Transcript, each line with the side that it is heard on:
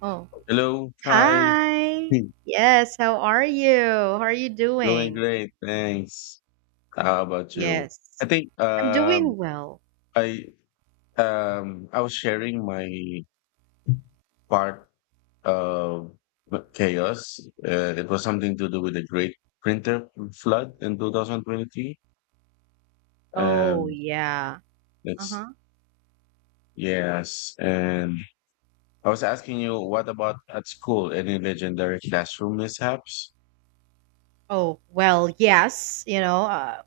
right: Oh,
left: Hello, hi.
right: hi.
left: Hmm.
right: Yes, how are you? How are you
left: Doing
right: doing?
left: great, thanks. How about you? I
right: Yes,
left: think
right: I'm
left: um
right: doing well.
left: I I was sharing my part of chaos. It was something to do with the great printer flood in 2023.
right: Oh,
left: Um,
right: yeah.
left: that's
right: Uh-huh.
left: Yes. And I was asking you, what about at school? Any legendary classroom mishaps?
right: Oh, well, yes, you know,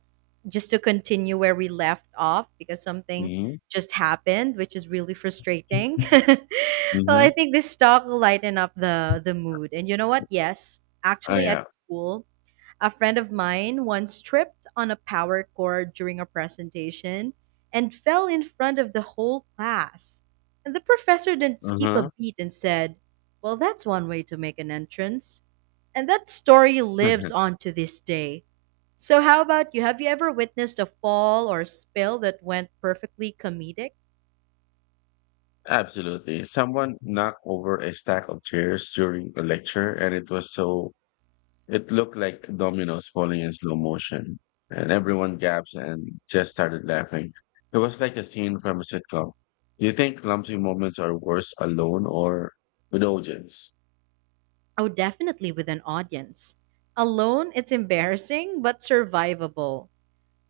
right: just to continue where we left off because something
left: Mm-hmm.
right: just happened, which is really frustrating. Well, I
left: Mm-hmm.
right: think this talk will lighten up the mood. And you know what? Yes,
left: Oh
right: actually
left: yeah.
right: at school, a friend of mine once tripped on a power chord during a presentation and fell in front of the whole class. And the professor didn't skip a
left: Uh-huh.
right: beat and said, well, that's one way to make an entrance. And that story lives on to this day. So, how about you? Have you ever witnessed a fall or spill that went perfectly comedic?
left: Absolutely. Someone knocked over a stack of chairs during a lecture, and it was so, it looked like dominoes falling in slow motion. And everyone gasped and just started laughing. It was like a scene from a sitcom. Do you think clumsy moments are worse alone or with audience?
right: Oh, definitely with an audience. Alone, it's embarrassing but survivable.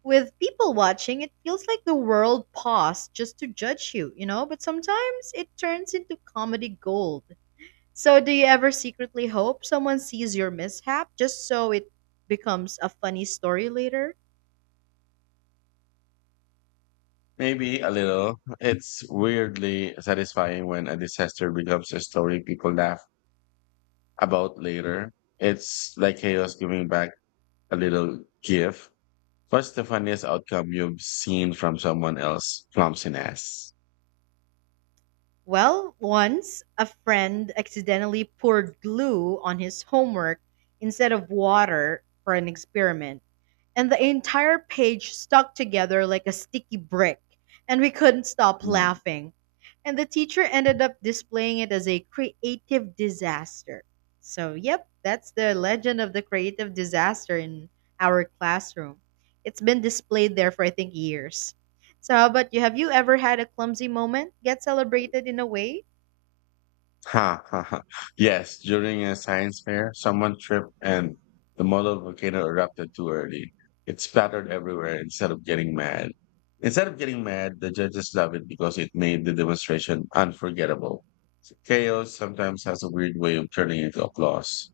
right: With people watching, it feels like the world paused just to judge you, you know? But sometimes it turns into comedy gold. So, do you ever secretly hope someone sees your mishap just so it becomes a funny story later?
left: Maybe a little. It's weirdly satisfying when a disaster becomes a story people laugh about later. It's like chaos giving back a little gift. What's the funniest outcome you've seen from someone else clumsiness?
right: Well, once a friend accidentally poured glue on his homework instead of water for an experiment, and the entire page stuck together like a sticky brick, and we couldn't stop
left: Mm.
right: laughing. And the teacher ended up displaying it as a creative disaster. So, yep, that's the legend of the creative disaster in our classroom. It's been displayed there for, I think, years. So, how about you? Have you ever had a clumsy moment get celebrated in a way?
left: Ha ha ha. Yes, during a science fair, someone tripped and the model volcano erupted too early. It splattered everywhere Instead of getting mad, the judges loved it because it made the demonstration unforgettable. Chaos sometimes has a weird way of turning into applause.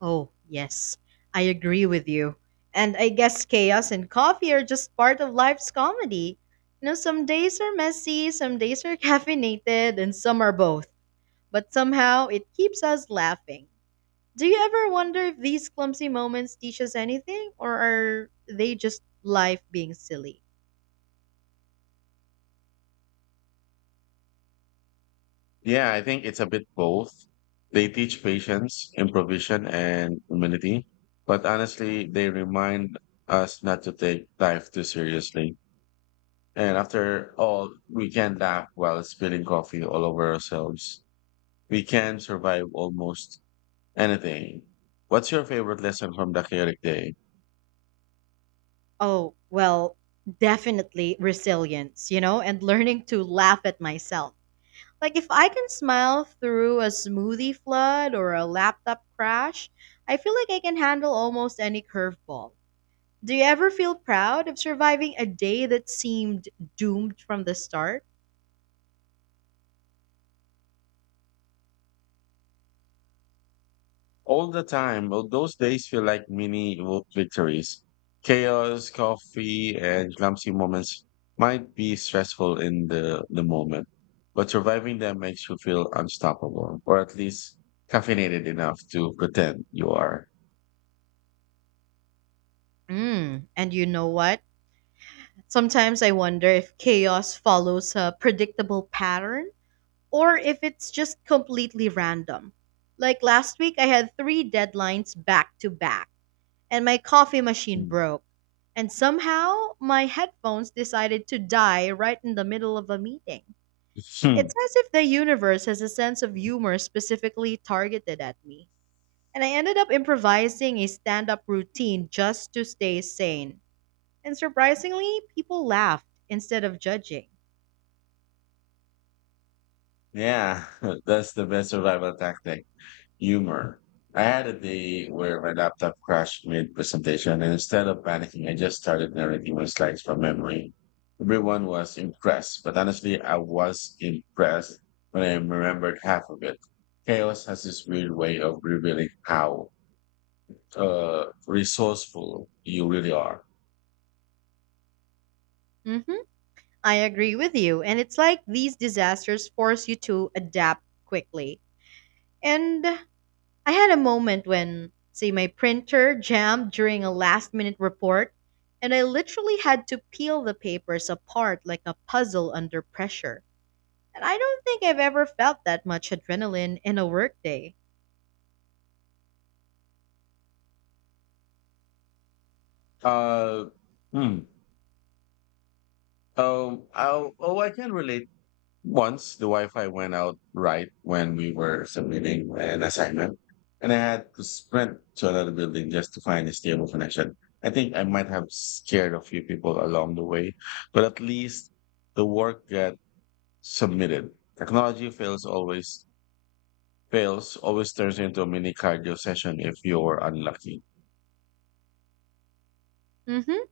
right: Oh, yes, I agree with you. And I guess chaos and coffee are just part of life's comedy. You know, some days are messy, some days are caffeinated, and some are both. But somehow it keeps us laughing. Do you ever wonder if these clumsy moments teach us anything, or are they just life being silly?
left: Yeah, I think it's a bit both. They teach patience, improvisation, and humility, but honestly, they remind us not to take life too seriously. And after all, we can laugh while spilling coffee all over ourselves. We can survive almost anything. What's your favorite lesson from the chaotic day?
right: Oh, well, definitely resilience, you know, and learning to laugh at myself. Like if I can smile through a smoothie flood or a laptop crash, I feel like I can handle almost any curveball. Do you ever feel proud of surviving a day that seemed doomed from the start?
left: All the time. Well, those days feel like mini vo- victories. Chaos, coffee, and clumsy moments might be stressful in the moment, but surviving them makes you feel unstoppable, or at least caffeinated enough to pretend you are.
right: Mm, and you know what? Sometimes I wonder if chaos follows a predictable pattern or if it's just completely random. Like last week, I had three deadlines back to back and my coffee machine
left: Hmm.
right: broke. And somehow, my headphones decided to die right in the middle of a meeting.
left: Hmm.
right: It's as if the universe has a sense of humor specifically targeted at me. And I ended up improvising a stand up routine just to stay sane. And surprisingly, people laughed instead of judging.
left: Yeah, that's the best survival tactic. Humor. I had a day where my laptop crashed mid-presentation, and instead of panicking, I just started narrating my slides from memory. Everyone was impressed, but honestly, I was impressed when I remembered half of it. Chaos has this weird way of revealing how resourceful you really are.
right: Hmm, I agree with you. And it's like these disasters force you to adapt quickly. And I had a moment when, say, my printer jammed during a last minute report, and I literally had to peel the papers apart like a puzzle under pressure. And I don't think I've ever felt that much adrenaline in a workday.
left: Uh, hmm. I can relate. Once the Wi-Fi went out right when we were submitting an assignment, and I had to sprint to another building just to find a stable connection. I think I might have scared a few people along the way, but at least the work got submitted. Technology fails always Fails always turns into a mini cardio session if you're unlucky.
right: Mm-hmm.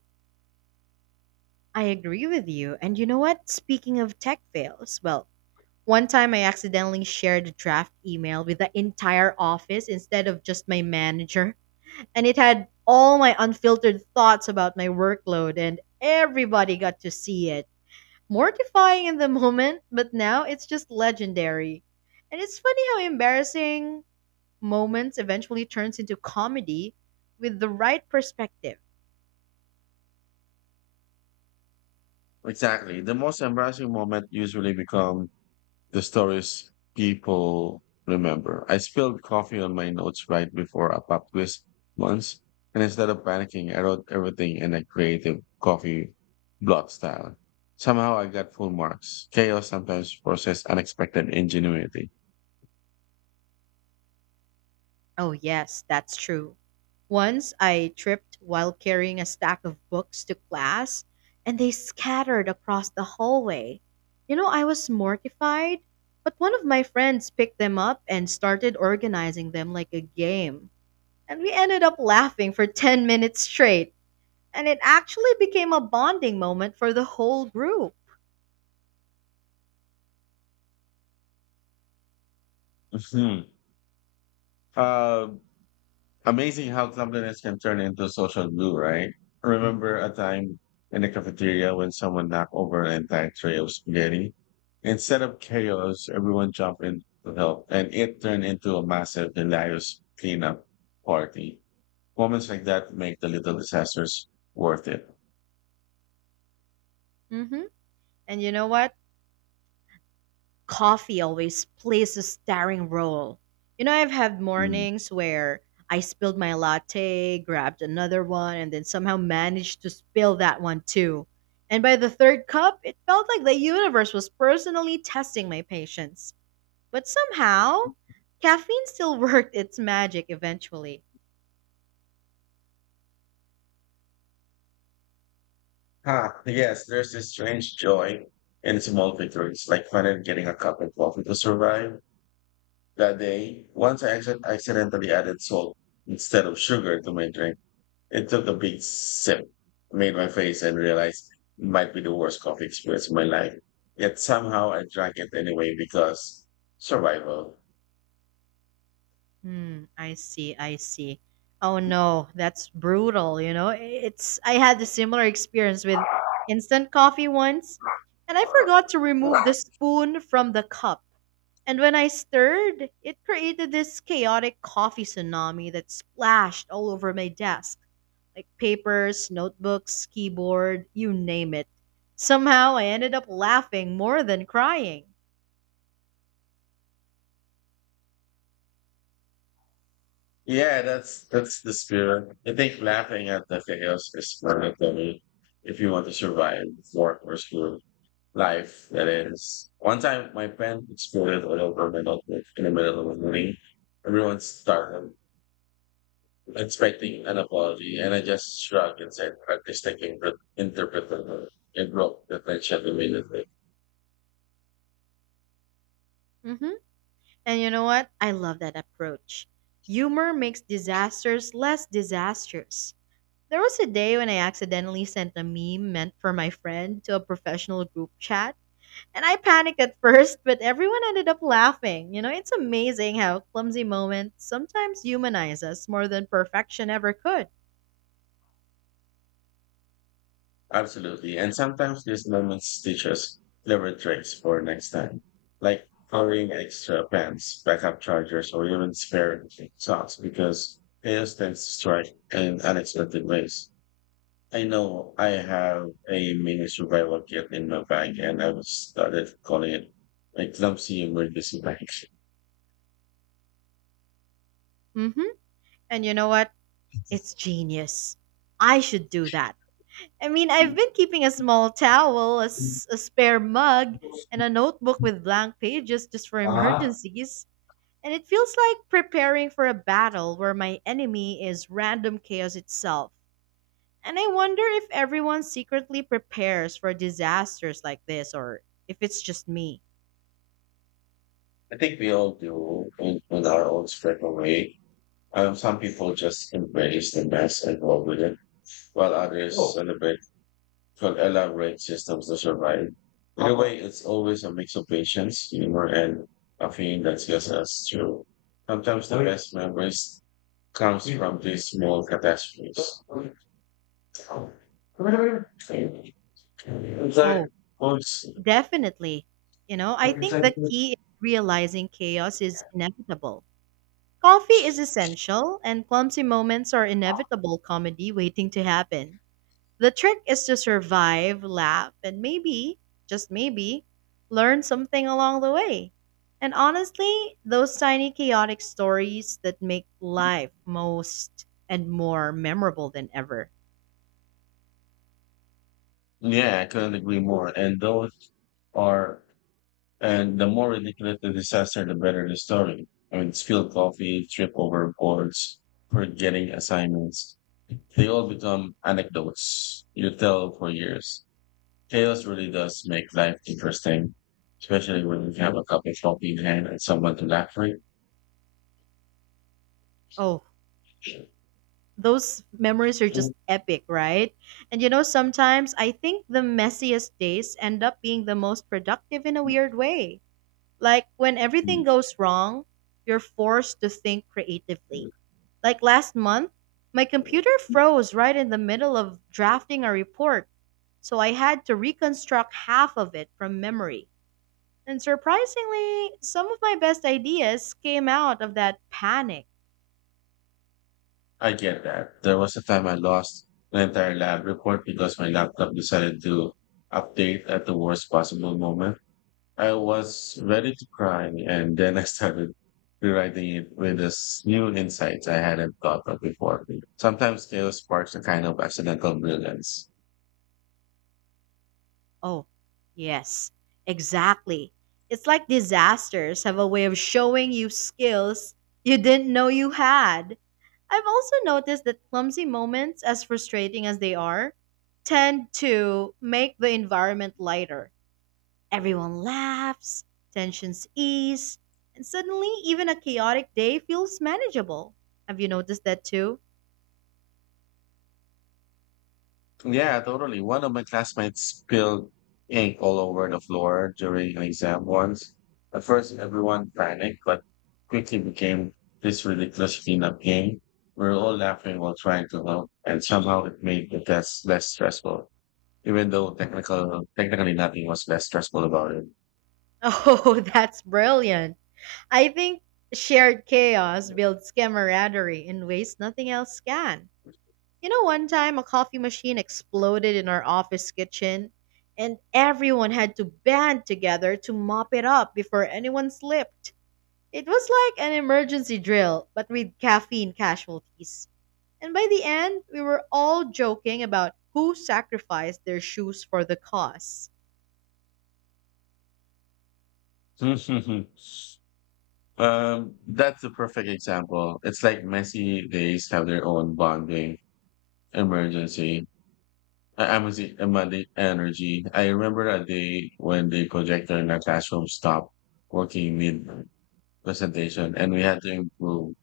right: I agree with you. And you know what? Speaking of tech fails, well, one time I accidentally shared a draft email with the entire office instead of just my manager. And it had all my unfiltered thoughts about my workload, and everybody got to see it. Mortifying in the moment, but now it's just legendary. And it's funny how embarrassing moments eventually turns into comedy with the right perspective.
left: Exactly. The most embarrassing moment usually becomes the stories people remember. I spilled coffee on my notes right before a pub quiz once, and instead of panicking, I wrote everything in a creative coffee blog style. Somehow I got full marks. Chaos sometimes forces unexpected ingenuity.
right: Oh, yes, that's true. Once I tripped while carrying a stack of books to class, and they scattered across the hallway. You know, I was mortified, but one of my friends picked them up and started organizing them like a game. And we ended up laughing for 10 minutes straight, and it actually became a bonding moment for the whole group.
left: Mhm. Uh, Amazing how compliments can turn into social glue, right? I Remember a time in the cafeteria when someone knocked over an entire tray of spaghetti? Instead of chaos, everyone jumped in to help, and it turned into a massive, hilarious cleanup party. Moments like that make the little disasters worth it.
right: Hmm. And you know what? Coffee always plays a starring role. You know, I've had
left: Mm.
right: mornings where I spilled my latte, grabbed another one, and then somehow managed to spill that one too. And by the third cup, it felt like the universe was personally testing my patience. But somehow, caffeine still worked its magic eventually.
left: Ah, yes, there's this strange joy in small victories, like finally getting a cup of coffee to survive that day. Once I accidentally added salt instead of sugar to my drink, it took a big sip, made my face, and realized it might be the worst coffee experience of my life. Yet somehow I drank it anyway because survival.
right: Hmm, I see, I see. Oh no, that's brutal, you know? It's I had a similar experience with instant coffee once, and I forgot to remove the spoon from the cup. And when I stirred, it created this chaotic coffee tsunami that splashed all over my desk, like papers, notebooks, keyboard, you name it. Somehow I ended up laughing more than crying.
left: Yeah, that's the spirit. I think laughing at the chaos is mandatory if you want to survive work or school life. That is. One time, my pen exploded all over my notebook in the middle of the morning. Everyone started expecting an apology, and I just shrugged and said, "Artistic interpretation." It broke the tension immediately.
right: Mhm. And you know what? I love that approach. Humor makes disasters less disastrous. There was a day when I accidentally sent a meme meant for my friend to a professional group chat, and I panicked at first, but everyone ended up laughing. You know, it's amazing how clumsy moments sometimes humanize us more than perfection ever could.
left: Absolutely. And sometimes these moments teach us clever tricks for next time, like coloring extra pens, backup chargers, or even spare socks because chaos tends to strike in unexpected ways. I know I have a mini survival kit in my bag, and I've started calling it my clumsy emergency bag.
right: Mm-hmm. And you know what? It's genius. I should do that. I mean, I've been keeping a small towel, a spare mug, and a notebook with blank pages just for
left: Uh,
right: emergencies. And it feels like preparing for a battle where my enemy is random chaos itself. And I wonder if everyone secretly prepares for disasters like this or if it's just me.
left: I think we all do in our own special away. Some people just embrace the mess and roll with it, while others Oh, celebrate could elaborate systems to survive. In a way, it's always a mix of patience, humor, and a feeling that gets us through. Sometimes the best memories comes from these small catastrophes. It's like,
right: Oh,
left: well, it's-
right: definitely. You know, I think the key is realizing chaos is inevitable. Coffee is essential, and clumsy moments are inevitable comedy waiting to happen. The trick is to survive, laugh, and maybe, just maybe, learn something along the way. And honestly, those tiny chaotic stories that make life most and more memorable than ever.
left: Yeah, I couldn't agree more. And those are And the more ridiculous the disaster, the better the story. I mean, spilled coffee, trip over boards, forgetting assignments. They all become anecdotes you tell for years. Chaos really does make life interesting, especially when you have a cup of coffee in hand and someone to laugh with.
right: Oh, those memories are just epic, right? And you know, sometimes I think the messiest days end up being the most productive in a weird way. Like when everything
left: Mm.
right: goes wrong, you're forced to think creatively. Like last month, my computer froze right in the middle of drafting a report, so I had to reconstruct half of it from memory. And surprisingly, some of my best ideas came out of that panic.
left: I get that. There was a time I lost an entire lab report because my laptop decided to update at the worst possible moment. I was ready to cry, and then I started rewriting it with this new insights I hadn't thought of before. Sometimes chaos sparks a kind of accidental brilliance.
right: Oh, yes, exactly. It's like disasters have a way of showing you skills you didn't know you had. I've also noticed that clumsy moments, as frustrating as they are, tend to make the environment lighter. Everyone laughs, tensions ease, and suddenly even a chaotic day feels manageable. Have you noticed that too?
left: Yeah, totally. One of my classmates spilled ink all over the floor during an exam once. At first, everyone panicked, but quickly became this ridiculous cleanup game. We were all laughing while trying to help, and somehow it made the test less stressful, even though technically nothing was less stressful about it.
right: Oh, that's brilliant. I think shared chaos builds camaraderie in ways nothing else can. You know, one time a coffee machine exploded in our office kitchen, and everyone had to band together to mop it up before anyone slipped. It was like an emergency drill, but with caffeine casualties. And by the end, we were all joking about who sacrificed their shoes for the cause.
left: That's a perfect example. It's like messy days have their own bonding emergency. I- I'm a Z- I'm a The energy. I remember a day when the projector in our classroom stopped working mid presentation and we had to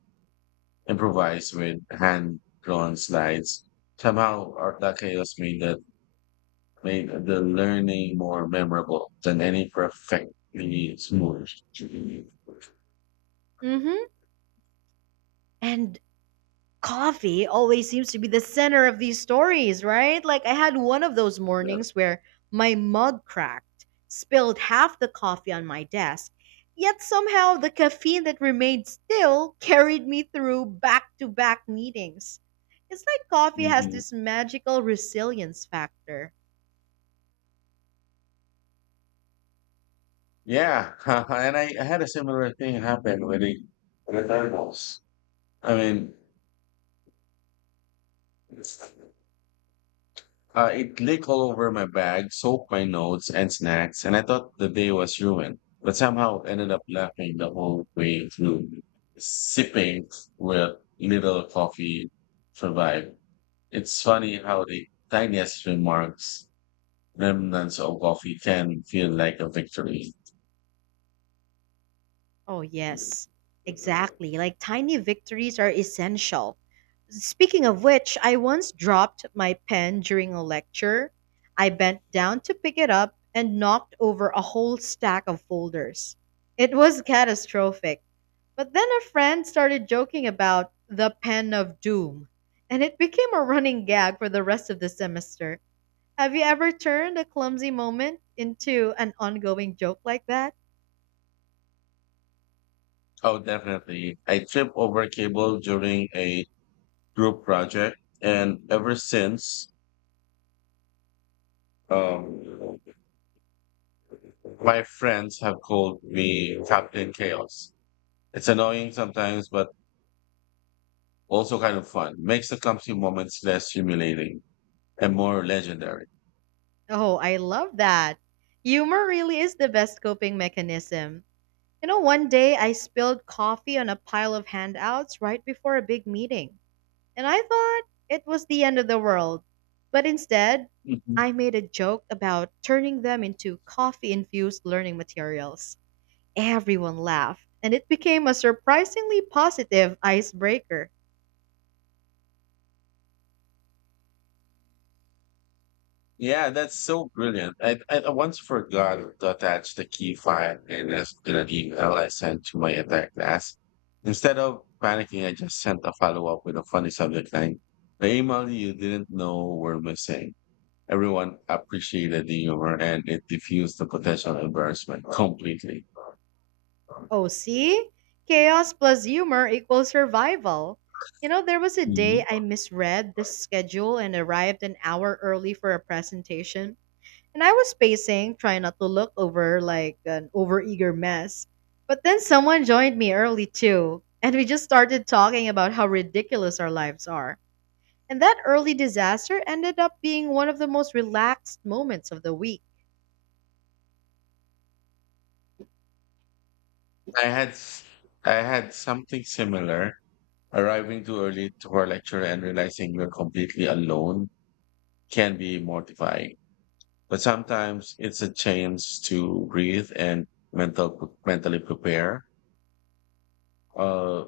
left: improvise with hand drawn slides. Somehow our that chaos made that Made the learning more memorable than any perfectly smooth. Yeah.
right: Mm-hmm. And coffee always seems to be the center of these stories, right? Like I had one of those mornings where my mug cracked, spilled half the coffee on my desk, yet somehow the caffeine that remained still carried me through back to back meetings. It's like coffee has
left: Mhm.
right: this magical resilience factor.
left: Yeah, and I had a similar thing happen with the thermals. I mean, it leaked all over my bag, soaked my notes and snacks, and I thought the day was ruined, but somehow ended up laughing the whole way through, sipping with little coffee survived. It's funny how remnants of coffee, can feel like a victory.
right: Oh, yes, exactly. Like tiny victories are essential. Speaking of which, I once dropped my pen during a lecture. I bent down to pick it up and knocked over a whole stack of folders. It was catastrophic. But then a friend started joking about the pen of doom, and it became a running gag for the rest of the semester. Have you ever turned a clumsy moment into an ongoing joke like that?
left: Oh, definitely. I tripped over cable during a group project, and ever since, um, my friends have called me Captain Chaos. It's annoying sometimes, but also kind of fun. Makes the clumsy moments less humiliating and more legendary.
right: Oh, I love that. Humor really is the best coping mechanism. You know, one day I spilled coffee on a pile of handouts right before a big meeting, and I thought it was the end of the world. But instead,
left: Mhm.
right: I made a joke about turning them into coffee infused learning materials. Everyone laughed, and it became a surprisingly positive icebreaker.
left: Yeah, that's so brilliant. I once forgot to attach the key file in an email I sent to my entire class. Instead of panicking, I just sent a follow up with a funny subject line. The email you didn't know were missing. Everyone appreciated the humor and it diffused the potential embarrassment completely.
right: Oh, see? Chaos plus humor equals survival. You know, there was a day
left: Mhm.
right: I misread the schedule and arrived an hour early for a presentation. And I was pacing, trying not to look over like an overeager mess. But then someone joined me early too. And we just started talking about how ridiculous our lives are. And that early disaster ended up being one of the most relaxed moments of the week.
left: I had s- I had something similar. Arriving too early to our lecture and realizing you're completely alone can be mortifying. But sometimes it's a chance to breathe and mentally prepare, uh,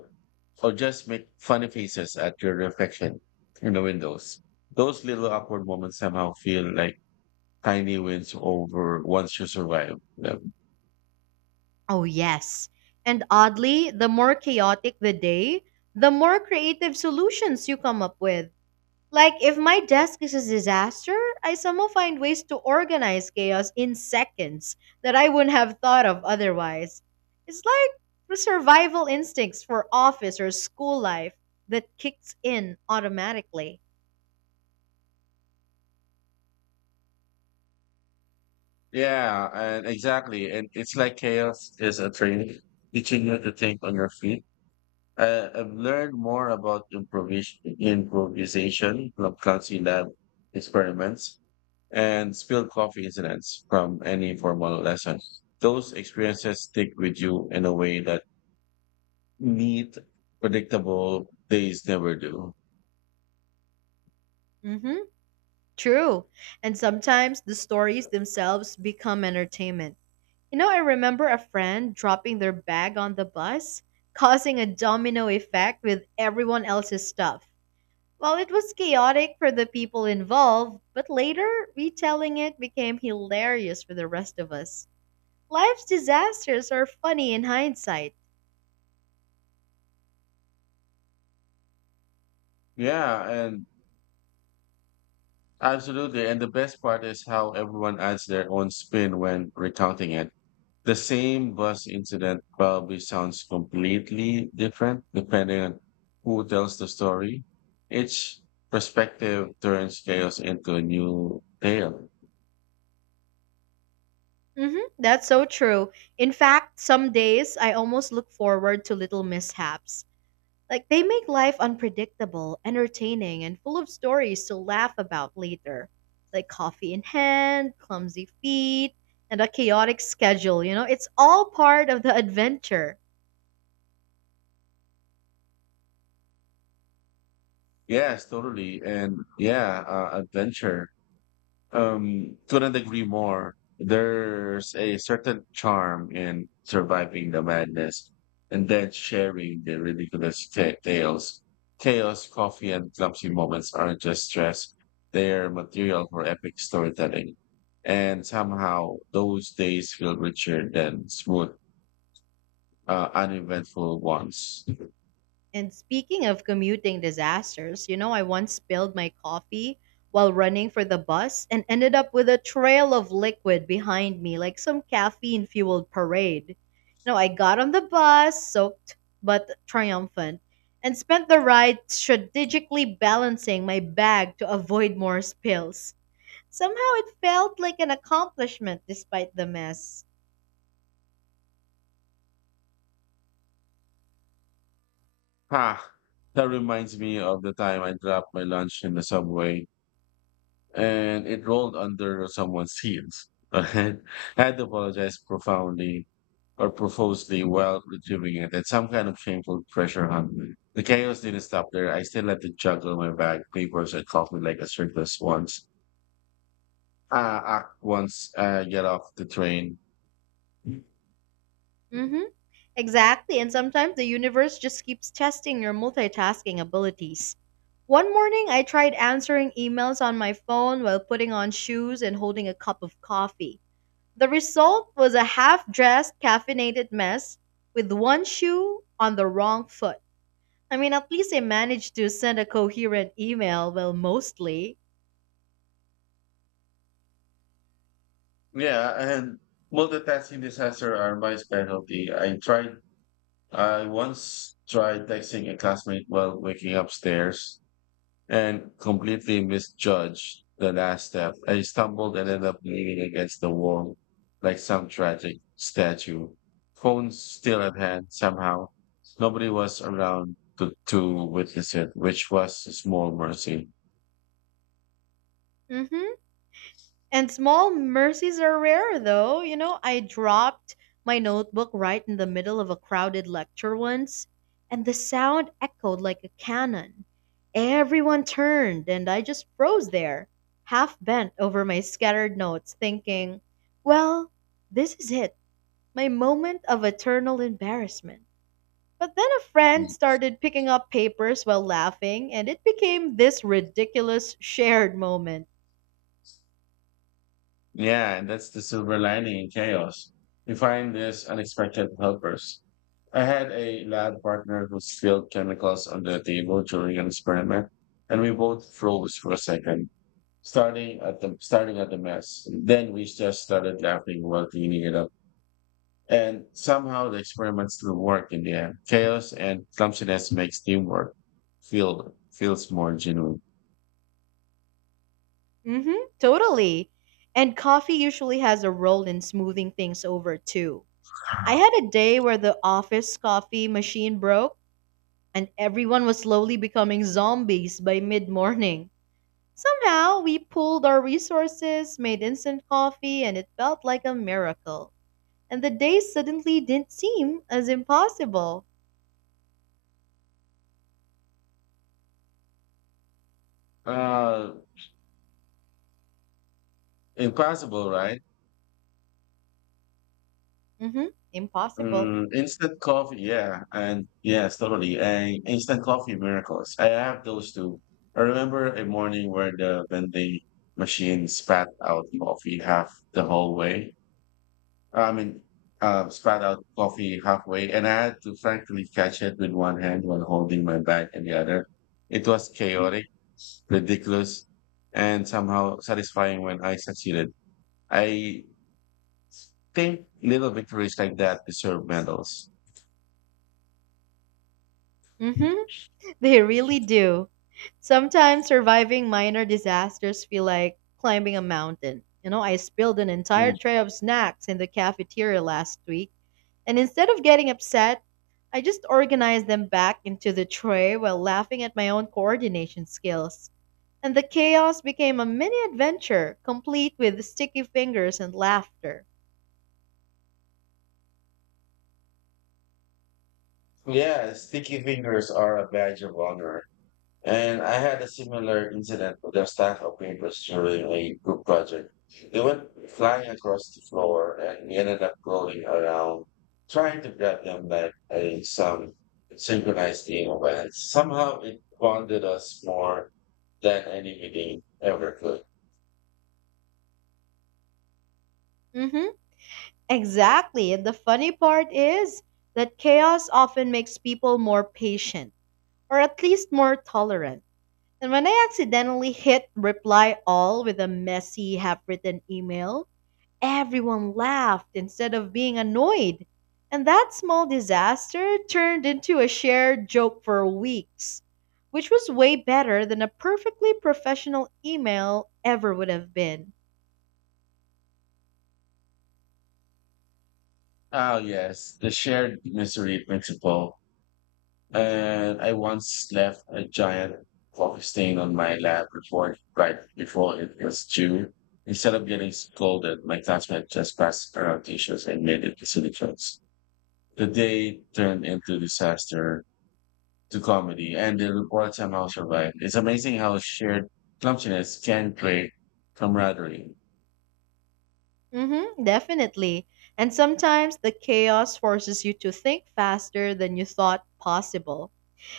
left: or just make funny faces at your reflection in the windows. Those little awkward moments somehow feel like tiny wins over once you survive them.
right: Oh, yes. And oddly, the more chaotic the day, the more creative solutions you come up with. Like, if my desk is a disaster, I somehow find ways to organize chaos in seconds that I wouldn't have thought of otherwise. It's like the survival instincts for office or school life that kicks in automatically.
left: Yeah, and exactly. And it's like chaos is a training, teaching you to think on your feet. I've learned more about improvisation from Clancy Lab experiments and spilled coffee incidents from any formal lesson. Those experiences stick with you in a way that neat, predictable days never do.
right: Mm hmm. True. And sometimes the stories themselves become entertainment. You know, I remember a friend dropping their bag on the bus, causing a domino effect with everyone else's stuff. While it was chaotic for the people involved, but later retelling it became hilarious for the rest of us. Life's disasters are funny in hindsight.
left: Yeah, and absolutely. And the best part is how everyone adds their own spin when recounting it. The same bus incident probably sounds completely different depending on who tells the story. Each perspective turns chaos into a new tale.
right: Hmm, that's so true. In fact, some days I almost look forward to little mishaps. Like they make life unpredictable, entertaining, and full of stories to laugh about later. Like coffee in hand, clumsy feet, and a chaotic schedule, you know? It's all part of the adventure.
left: Yes, totally. And yeah, adventure. Couldn't agree more. There's a certain charm in surviving the madness and then sharing the ridiculous tales. Chaos, coffee, and clumsy moments aren't just stress, they're material for epic storytelling. And somehow those days feel richer than smooth, uneventful ones.
right: And speaking of commuting disasters, you know, I once spilled my coffee while running for the bus and ended up with a trail of liquid behind me, like some caffeine fueled parade. No, I got on the bus, soaked but triumphant, and spent the ride strategically balancing my bag to avoid more spills. Somehow it felt like an accomplishment despite the mess.
left: Ha! That reminds me of the time I dropped my lunch in the subway and it rolled under someone's heels. I had to apologize profoundly or profusely while retrieving it, and some kind of shameful pressure on me. The chaos didn't stop there. I still had to juggle my bag, papers, and coffee like a circus once. Act once I get off the train. Yeah,
right: Mm hmm. Exactly, and sometimes the universe just keeps testing your multitasking abilities. One morning, I tried answering emails on my phone while putting on shoes and holding a cup of coffee. The result was a half dressed, caffeinated mess with one shoe on the wrong foot. I mean, at least I managed to send a coherent email, well, mostly.
left: and multitasking disaster are my specialty. I once tried texting a classmate while waking upstairs and completely misjudged the last step. I stumbled and ended up leaning against the wall like some tragic statue. Phone still at hand somehow. Nobody was around to witness it, which was a small mercy.
right: Mm hmm. And small mercies are rare, though. You know, I dropped my notebook right in the middle of a crowded lecture once, and the sound echoed like a cannon. Everyone turned, and I just froze there, half bent over my scattered notes, thinking, well, this is it, my moment of eternal embarrassment. But then a friend started picking up papers while laughing, and it became this ridiculous shared moment.
left: Yeah, and that's the silver lining in chaos. You find these unexpected helpers. I had a lab partner who spilled chemicals on the table during an experiment, and we both froze for a second, starting at the mess. Then we just started laughing while cleaning it up. And somehow the experiment still worked in the end. Chaos and clumsiness makes teamwork feels more genuine.
right: Mm-hmm, totally. And coffee usually has a role in smoothing things over too. I had a day where the office coffee machine broke, and everyone was slowly becoming zombies by mid morning. Somehow, we pooled our resources, made instant coffee, and it felt like a miracle. And the day suddenly didn't seem as impossible.
left: Uh, Impossible, right?
right: Mm hmm, impossible.
left: Mm, instant coffee, yeah, and yes, totally. And instant coffee miracles. I have those too. I remember a morning where the vending machine spat out coffee half the whole way. Uh, I mean, Spat out coffee halfway, and I had to frankly catch it with one hand while holding my bag in the other. It was chaotic, ridiculous, and somehow satisfying when I succeeded. I think little victories like that deserve medals.
right: Mm hmm. They really do. Sometimes surviving minor disasters feel like climbing a mountain. You know, I spilled an entire
left: Mm.
right: tray of snacks in the cafeteria last week, and instead of getting upset, I just organized them back into the tray while laughing at my own coordination skills. And the chaos became a mini adventure, complete with sticky fingers and laughter.
left: Yeah, sticky fingers are a badge of honor. And I had a similar incident with a staff of papers during a group project. They went flying across the floor and we ended up rolling around, trying to grab them like a some synchronized team of ants. Somehow it bonded us more than any meeting ever could.
right: Mhm. Exactly. And the funny part is that chaos often makes people more patient or at least more tolerant. And when I accidentally hit reply all with a messy, half written email, everyone laughed instead of being annoyed. And that small disaster turned into a shared joke for weeks, which was way better than a perfectly professional email ever would have been.
left: Oh yes, the shared misery principle. And I once left a giant coffee stain on my lab report right before it was due. Instead of getting scolded, my classmate just passed around tissues and made it silly jokes. The day turned into disaster to comedy, and the report somehow survived. It's amazing how shared clumsiness can create camaraderie.
right: Hmm, definitely. And sometimes the chaos forces you to think faster than you thought possible.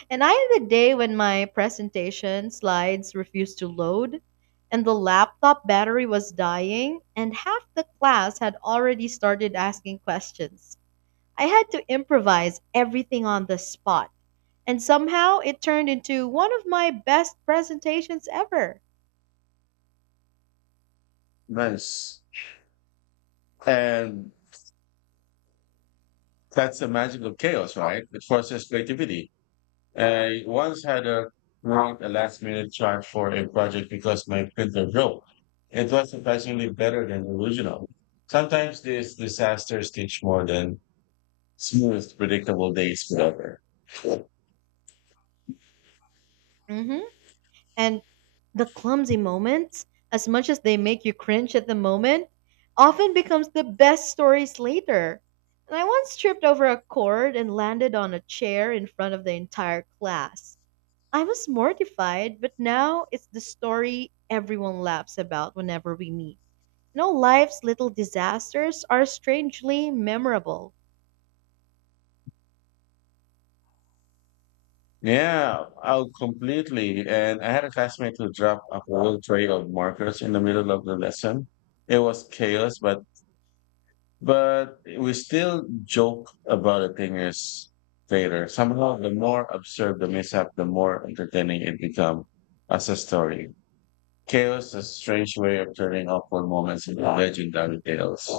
right: And I had a day when my presentation slides refused to load, and the laptop battery was dying, and half the class had already started asking questions. I had to improvise everything on the spot, and somehow it turned into one of my best presentations ever.
left: Nice. And that's the magic of chaos, right? It forces creativity. I once had a write a last minute chart for a project because my printer broke. It was surprisingly better than the original. Sometimes these disasters teach more than smooth, predictable days forever.
right: Hmm. And the clumsy moments, as much as they make you cringe at the moment, often becomes the best stories later. And I once tripped over a cord and landed on a chair in front of the entire class. I was mortified, but now it's the story everyone laughs about whenever we meet. You know, life's little disasters are strangely memorable.
left: Yeah, oh, completely. And I had a classmate who dropped a whole tray of markers in the middle of the lesson. It was chaos, but we still joke about it 10 years later. Somehow, the more absurd the mishap, the more entertaining it becomes as a story. Chaos is a strange way of turning awful moments into legendary tales.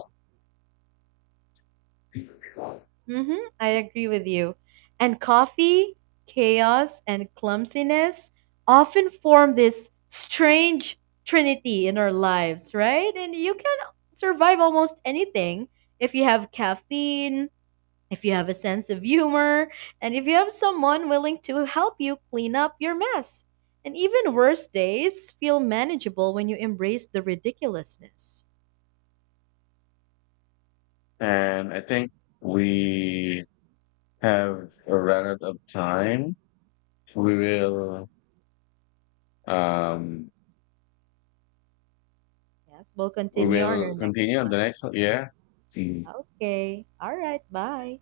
right: Hmm, I agree with you. And coffee, chaos, and clumsiness often form this strange trinity in our lives, right? And you can survive almost anything if you have caffeine, if you have a sense of humor, and if you have someone willing to help you clean up your mess. And even worse days feel manageable when you embrace the ridiculousness.
left: And I think we have run out of time. We will um
right: Yes, we'll
left: we
right: continue on our
left: will
right: next
left: continue on
right: one.
left: the next one. Yeah.
right: Okay. All right. Bye.